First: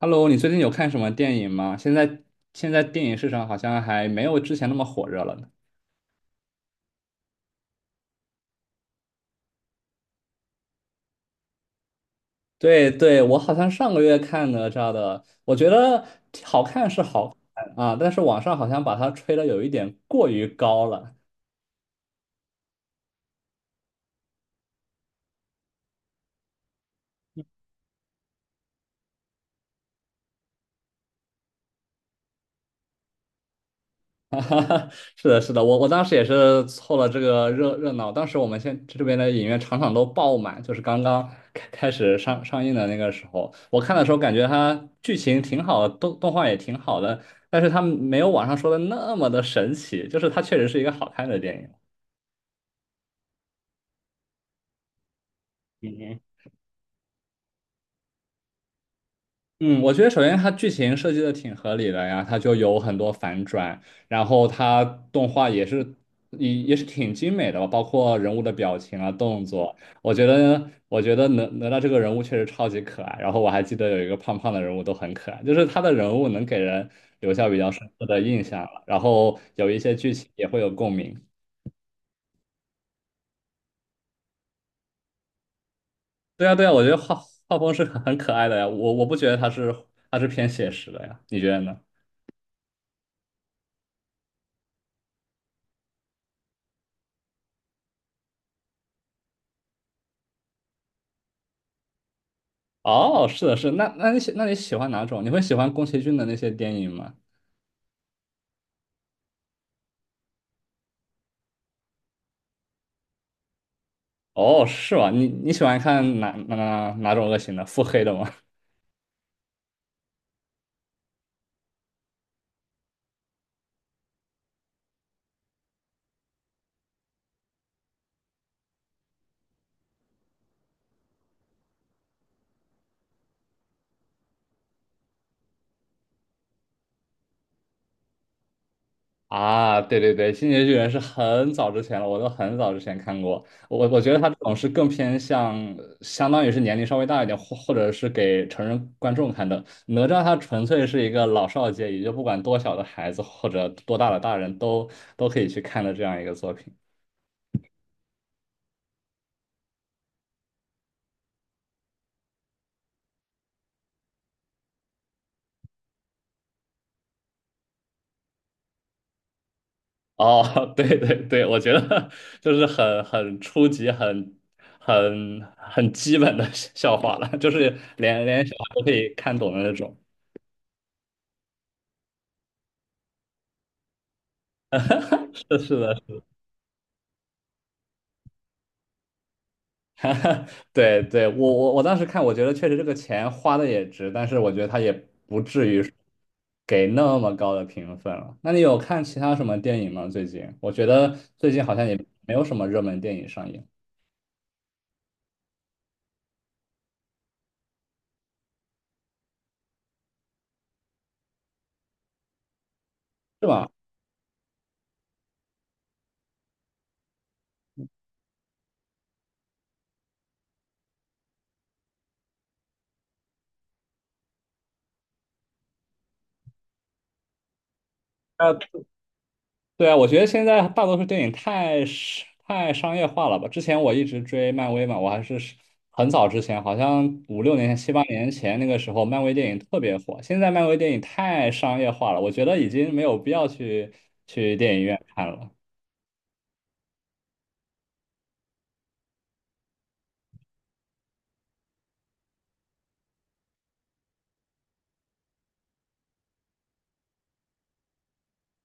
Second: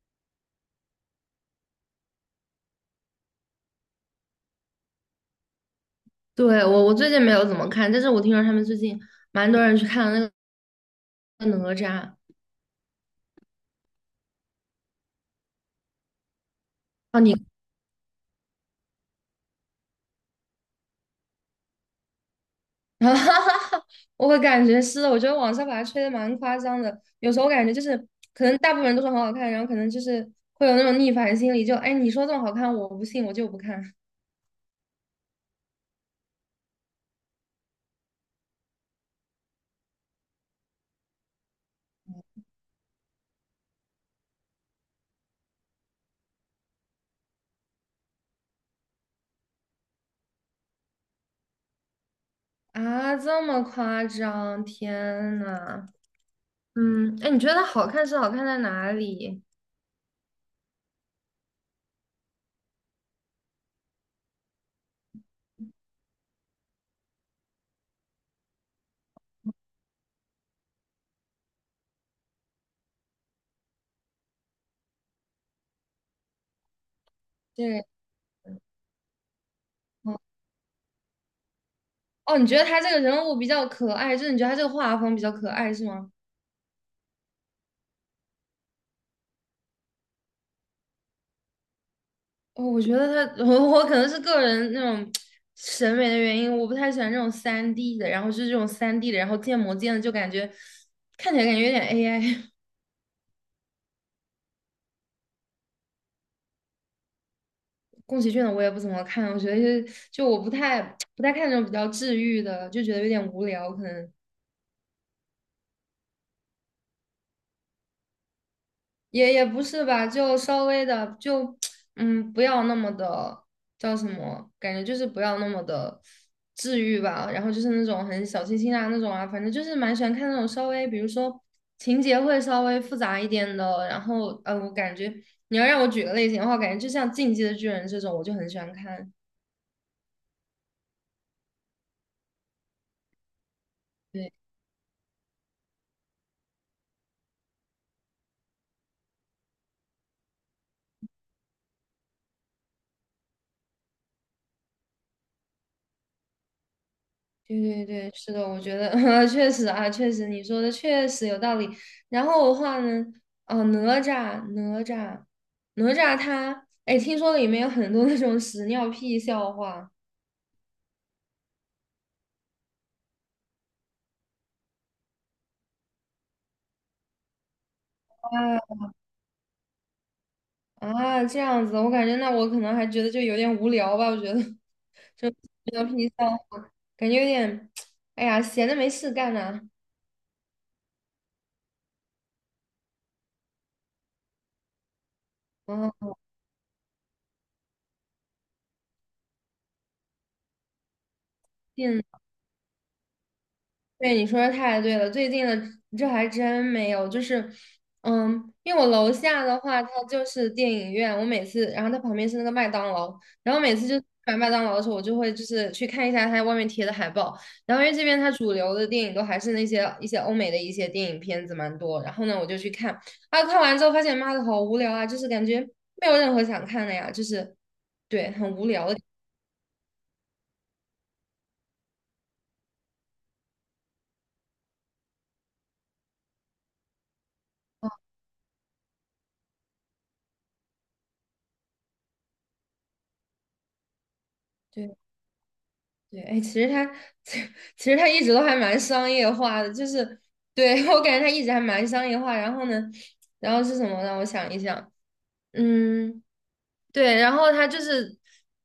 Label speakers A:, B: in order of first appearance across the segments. A: Hello，你最近有看什么电影吗？现在电影市场好像还没有之前那么火热了呢。
B: 对，我最近没有怎么看，但是我听说他们最近蛮多人去看了那个哪吒
A: 对对，我好像上个月看哪吒的，我觉得好看是
B: 啊，
A: 好
B: 你，
A: 看啊，但是网上好像把它吹的有一点过于高了。
B: 哈哈哈，我感觉是的，我觉得网上把它吹的蛮夸张的，有时候我感觉就是可能大部分人都说很好看，然后可能就是会有那种逆反心理，就哎你说这么好看，我不信，我就不看。
A: 是的，是的，我当时也是凑了这个热闹。当时我们这边的影院场场都爆满，就是刚刚开始上映的那个时候，我看的时候感觉它剧情挺好的，动画也挺好的，但是它没有网上说的那么的神奇，就是它确实是一个好看的电影。
B: 啊，这么夸张，天呐，
A: 嗯
B: 嗯，哎，你觉得它好看是好看在哪里？
A: 嗯，我觉得首先它剧情设计的挺合理的呀，它就有很多反转，然后它动画也是挺精美的吧，包括人物的表情啊、动作，我觉得哪吒这个人物确实超级可爱，然后我还记得有一个胖胖的人物都很可爱，就是他的人物能给人留下比较
B: 对，
A: 深刻的印象了，然后有一些剧
B: 哦，
A: 情也会有共鸣。
B: 哦你觉得他这个人物比较可爱，就是你觉得他这个画风比较可爱是吗？
A: 对呀对呀，我觉得画风是很可爱的呀，我不觉得它是偏写实的呀，你觉得呢？
B: 哦，我觉得他，我可能是个人那种审美的原因，我不太喜欢这种三 d 的，然后是这种三 d 的，然后建模建的就感觉看起来感觉有点 AI。
A: 哦，是的，是的那你喜欢哪种？你会喜欢宫崎骏的那些电影吗？
B: 宫崎骏的我也不怎么看，我觉得就我不太看那种比较治愈的，就觉得有点无聊，可能。
A: 哦，是吗？你喜欢看哪种类型的？腹黑的吗？
B: 也不是吧，就稍微的就 不要那么的叫什么，感觉就是不要那么的治愈吧。然后就是那种很小清新啊那种啊，反正就是蛮喜欢看那种稍微，比如说情节会稍微复杂一点的。然后我感觉你要让我举个类型的话，感觉就像《进击的巨人》这种，我就很喜欢看。
A: 啊，对对对，《进击的巨人》是很早之前了，我都很早之前看过。我觉得他这
B: 对
A: 种是更偏向，相当于是年龄稍微大一点，或者是给成人观众看的。哪吒他纯粹是一个老少皆宜，就不管多小的孩子或者多大的大人都可以去看的这样一个作品。
B: 对对对，是的，我觉得 确实啊，确实你说的确实有道理。然后的话呢，哦，哪吒，哪吒，哪吒他，哎，听说里面有很多那种屎尿屁笑话
A: 哦，对对对，我觉得就是很初级、很基本的笑话了，就是连小孩
B: 啊。
A: 都可以看懂的那种。
B: 啊，这样子，我感觉那我可能还觉得就有点无聊吧，我觉得 就屎
A: 是是
B: 尿
A: 的，
B: 屁笑话，感觉有点，哎呀，闲的没事干呐、啊，
A: 对对，我当时看，我觉得确实这个钱花的也值，但是我觉得他也不至于
B: 嗯、
A: 给那么高的评分了。那你有看其他什么电影吗？最近我觉得最近好像也
B: 变
A: 没有什么热门电影上映，
B: 对，你说的太对了，最近的这还真没有，就是，嗯，因为我楼下的话，它就是电影院，我每次，然后它旁边是那个麦当劳，
A: 是
B: 然后
A: 吗？
B: 每次就买麦当劳的时候，我就会就是去看一下它外面贴的海报，然后因为这边它主流的电影都还是那些一些欧美的一些电影片子蛮多，然后呢，我就去看，啊，看完之后发现妈的好无聊啊，就是感觉没有任何想看的呀，就是，对，很
A: 吧？
B: 无聊的，
A: 对啊，我觉得现在大多数电影太商业化了吧？之前我一直追漫威嘛，我还是很早之前，好像五六年前、七八年前那个时候，漫威电影特别火。现在漫威电影太商业化了，我觉得已经没有必要去电影
B: 对。
A: 院看了。
B: 对，哎，其实他 其实他一直都还蛮商业化的，就是对 我感觉他一直还蛮商业化。然后呢，然后是什么呢？我想一想，嗯。对，然后他就是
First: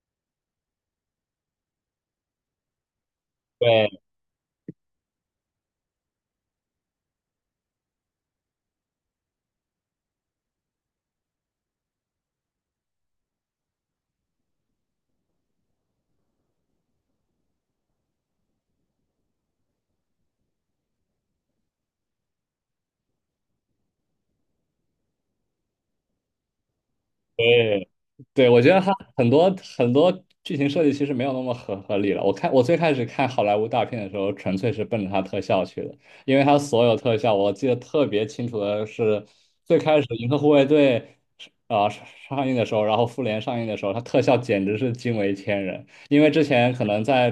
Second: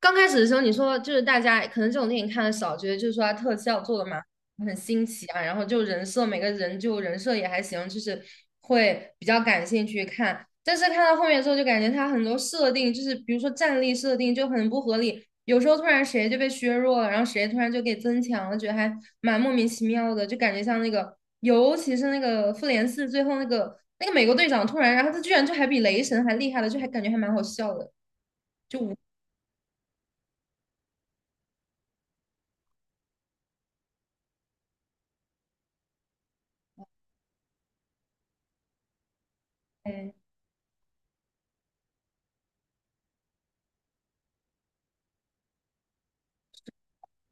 B: 刚开始的时候，你说就是大家可能这种电影看的少，觉得就是说他特效做
A: 对，
B: 的嘛很新奇啊，然后就人设每个人就人设也还行，就是会比较感兴趣看。但是看到后面之后，就感觉他很多设定就是比如说战力设定就很不合理，有时候突然谁就被削弱了，然后谁突然就给增强了，觉得还蛮莫名其妙的，就感觉像那个，尤其是那个复联四最后那个美国队长突然，然后他居然就还比雷神还厉害了，就还感觉还蛮好笑
A: 对，
B: 的。
A: 对，我觉得它很多很多剧情设计其实没有那么合理了。我看我最开始看好莱坞大片的时候，纯粹是奔着它特效去的，因为它所有特效，我记得特别清楚的是，最开始
B: 对，
A: 《银河护卫队》上映的时候，然后《复联》上映的时候，它特效简直是惊为天人。因为之前可能在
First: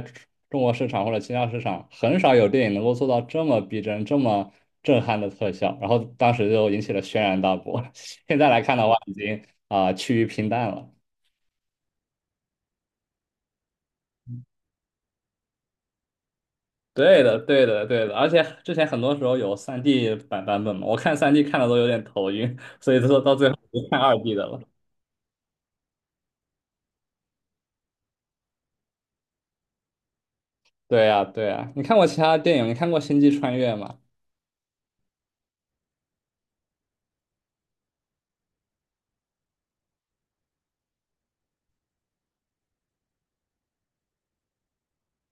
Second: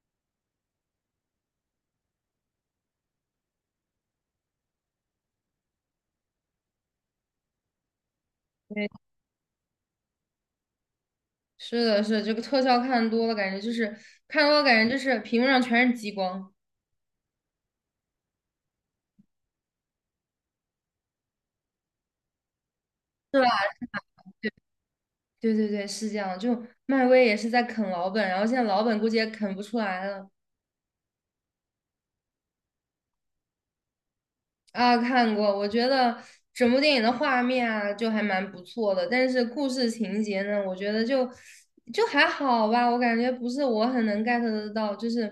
A: 中国市场或者其他市场，很少有电影能够做到这么逼真、这么震撼的特效，然后当时就引起了轩然大波。现在来看的话，
B: 对
A: 已经趋于平淡了。
B: 是的，是的，这个特效看多了，感觉就是看多了，感觉就是屏幕上全是激光，
A: 对的，对的，对的，而且之前很多时候有三 d 版本嘛，我看三 d 看的都有点头晕，所以说到
B: 是
A: 最
B: 吧？
A: 后就看2D 的了。
B: 对对对，是这样。就漫威也是在啃老本，然后现在老本估计也啃不出来了。
A: 对呀，对呀，你看过其他电影？你看过《星际穿越》吗？
B: 啊，看过，我觉得整部电影的画面啊，就还蛮不错的，但是故事情节呢，我觉得就还好吧，我感觉不是我很能 get 得到，就是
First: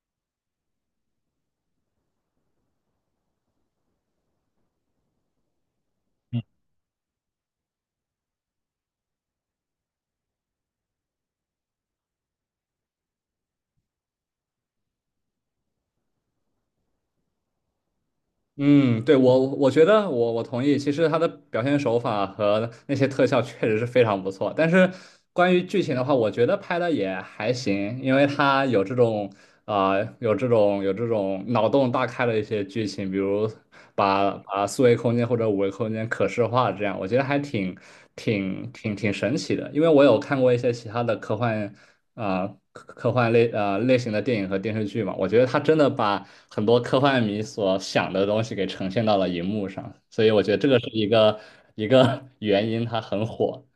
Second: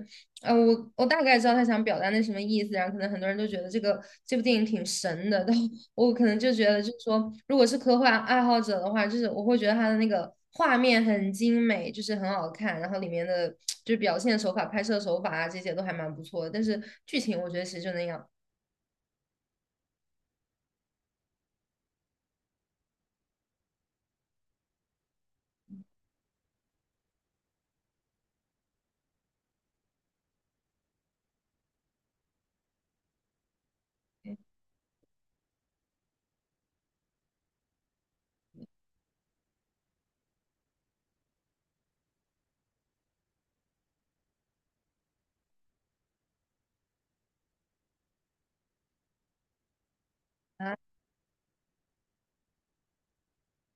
B: 我大概知道他想表达那什么意思，然后可能很多人都觉得这部电影挺神的，但我可能就觉得，就是说，如果是科幻爱好者的话，就是我会觉得他的那个画面很精美，就是很好看，然后里面的就是表现手法、拍摄手法啊这些都还蛮不错的，但是剧情我觉得其实就那样。
A: 嗯，对，我觉得我同意。其实他的表现手法和那些特效确实是非常不错，但是关于剧情的话，我觉得拍的也还行，因为它有这种脑洞大开的一些剧情，比如把四维空间或者五维空间可视化这样，我觉得还挺神奇的。因为我有看过一些其他的科幻。类型的电影和电视剧嘛，我觉得他真的把很多科幻迷所想的东西给呈现到了荧幕上，所以我觉得这
B: 啊。
A: 个是一个 原因，它很火。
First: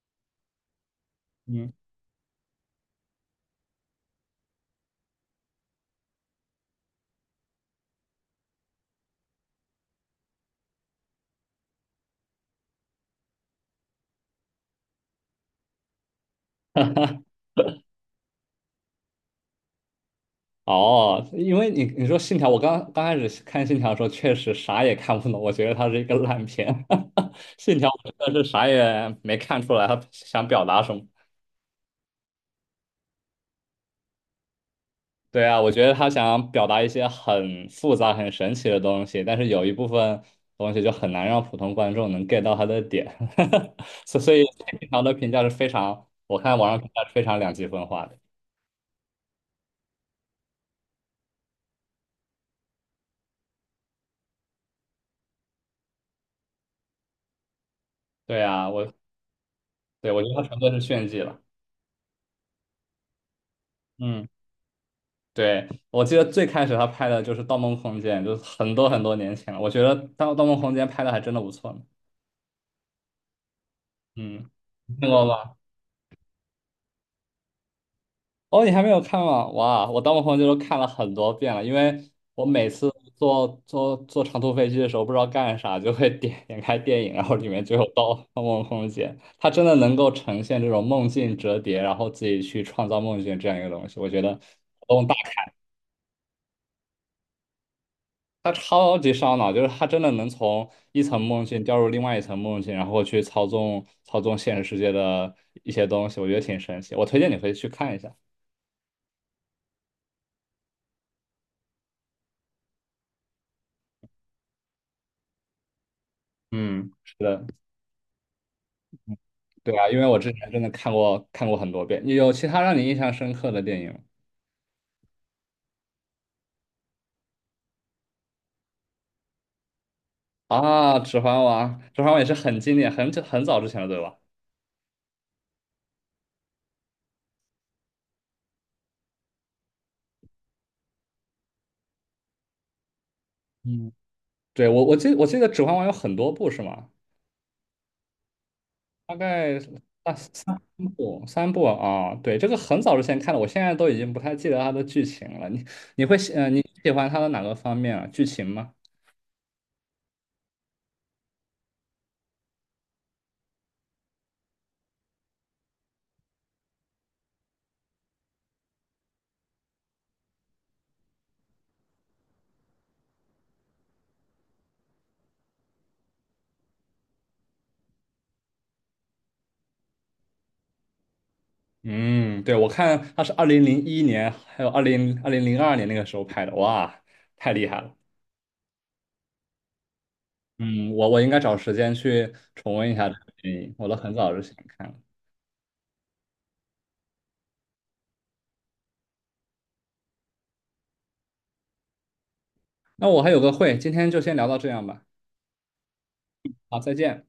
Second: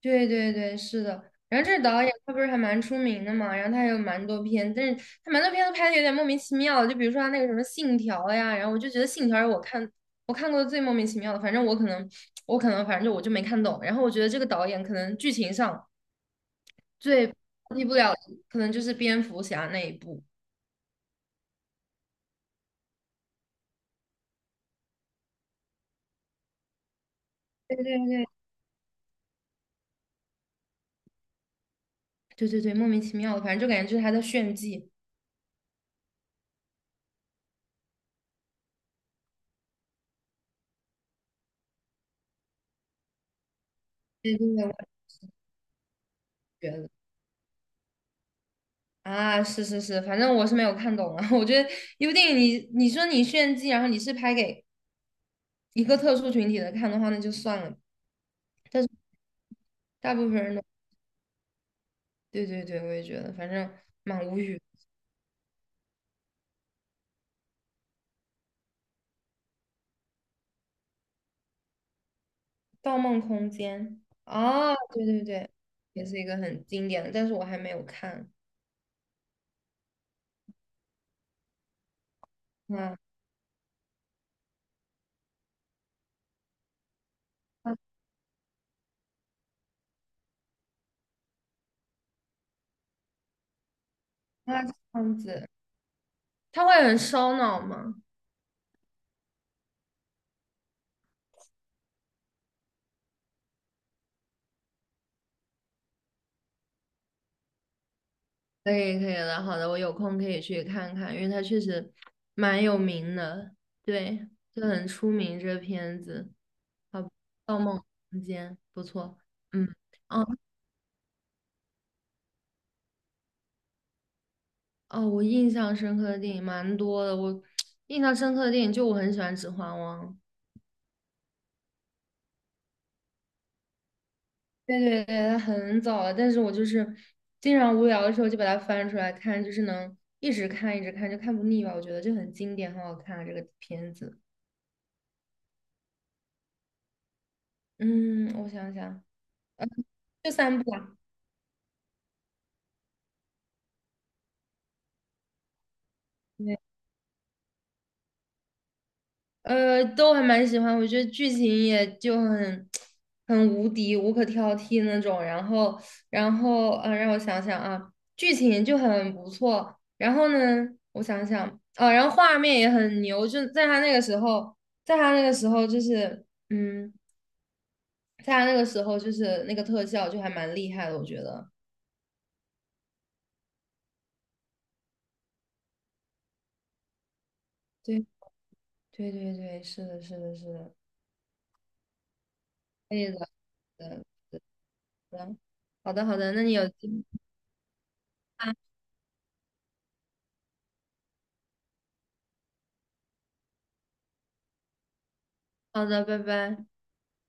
B: 对对对，是的。然后
A: 嗯，
B: 这个导演他不是还蛮出名的嘛，然后他还有蛮多片，但是他蛮多片都拍的有点莫名其妙的，就比如说他那个什么《信条》呀，然后我就觉得《信条》是我看过最莫名其妙的，反正我可能反正就我就没看懂。然后我觉得这个导演可能剧情上最替不了的可能就是蝙蝠侠那一部。
A: 哦，因为你说《信条》，我刚刚开始看《信条》的时候，确实啥也看不懂，我觉得它是一个烂片，《信条》我真的是啥也没看出来，他想表达什么。
B: 对对对，莫名其妙的，反正就感觉就是他在炫技。
A: 对啊，我觉得他想表达一些很复杂、很神奇的东西，但是有一部分东西就很难让普通观众能 get 到他的点，所所
B: 对
A: 以
B: 对对，
A: 平
B: 我
A: 常的评价是非常，我看网
B: 也觉
A: 上
B: 得
A: 评价是非常两极分化的。
B: 啊，是是是，反正我是没有看懂啊。我觉得一部电影你，你说你炫技，然后你是拍给一个特殊群体的看的话，那就算了。
A: 对啊，
B: 但是大
A: 我觉
B: 部
A: 得他
B: 分人
A: 纯
B: 都，
A: 粹是炫技了。
B: 对对对，我也觉得，反正蛮
A: 嗯，
B: 无语。
A: 对，得最开始他拍的就是《盗梦空间》，就是很多很多年前了。我觉得《盗梦空间》拍的还真的不错呢。
B: 《盗梦空间》
A: 嗯，
B: 啊，对
A: 听
B: 对
A: 过
B: 对，
A: 吗？
B: 也是一个很经典的，但是我还没有看。
A: 哦，你还没有看吗？哇，我《盗梦空间》都看了很多遍了，因为我每次
B: 啊
A: 坐长途飞机的时候，不知道干啥，就会点开电影，然后里面
B: 啊，
A: 就有《盗梦空间》，它真的能够呈现这种梦境折叠，然后自己去创造梦境这样一个东西，我觉得脑
B: 那这
A: 洞大
B: 样子，
A: 开，
B: 他会很烧脑吗？
A: 它超级烧脑，就是它真的能从一层梦境掉入另外一层梦境，然后去操纵现实世界的一些东西，我觉得挺神奇，我推荐你可以去看一下。
B: 可以可以的，好的，我有空可以去看看，因为它确实蛮有名的，对，就很出名这个片子。
A: 嗯。
B: 好，
A: 是的。
B: 《盗梦空间》不错，嗯。
A: 对啊，因为我
B: 哦
A: 之前真的看过很多遍。有其他让你印象深刻的电影吗
B: 哦，我印象深刻的电影蛮多的。我 印象深刻的电影就我很喜欢《指环王》，
A: 啊？《指环王》，《指环王》也是很经典，很久很早之前了，对吧？
B: 对对对，它很早了，但是我就是经常无聊的时候就把它翻出来看，就是能一直看一直看，就看不腻吧。我觉得就很经典，很好看啊这个
A: 嗯，
B: 片子。
A: 对，我记得《指环王》有很多部是吗？
B: 嗯，我想想，
A: 大概啊
B: 就
A: 三
B: 三部啊。
A: 部三部啊，对，这个很早之前看的，我现在都已经不太记得它的剧情了。你喜欢它的哪个方面啊？剧情吗？
B: 都还蛮喜欢，我觉得剧情也就很无敌、无可挑剔那种。然后，然后，嗯，让我想想啊，剧情就很不错。然后呢，我想想，啊，然后画面也很牛，就在他那个时候，在他那个时候就是，嗯，在他那个时候就是那个特效就还蛮厉害的，我觉得。
A: 嗯，对，我看它是2001年还有二零零二年那个时候拍的，哇，太厉害了。
B: 对，对，对，对，是的，是的，是的，
A: 嗯，我应该找时间去重温一
B: 可以
A: 下这
B: 的，
A: 个电影，我都很早就想看了。
B: 嗯，好的，好的，那你有机会啊，
A: 那我还有个会，今天就先聊到这样吧。
B: 好的，拜拜。
A: 好，再见。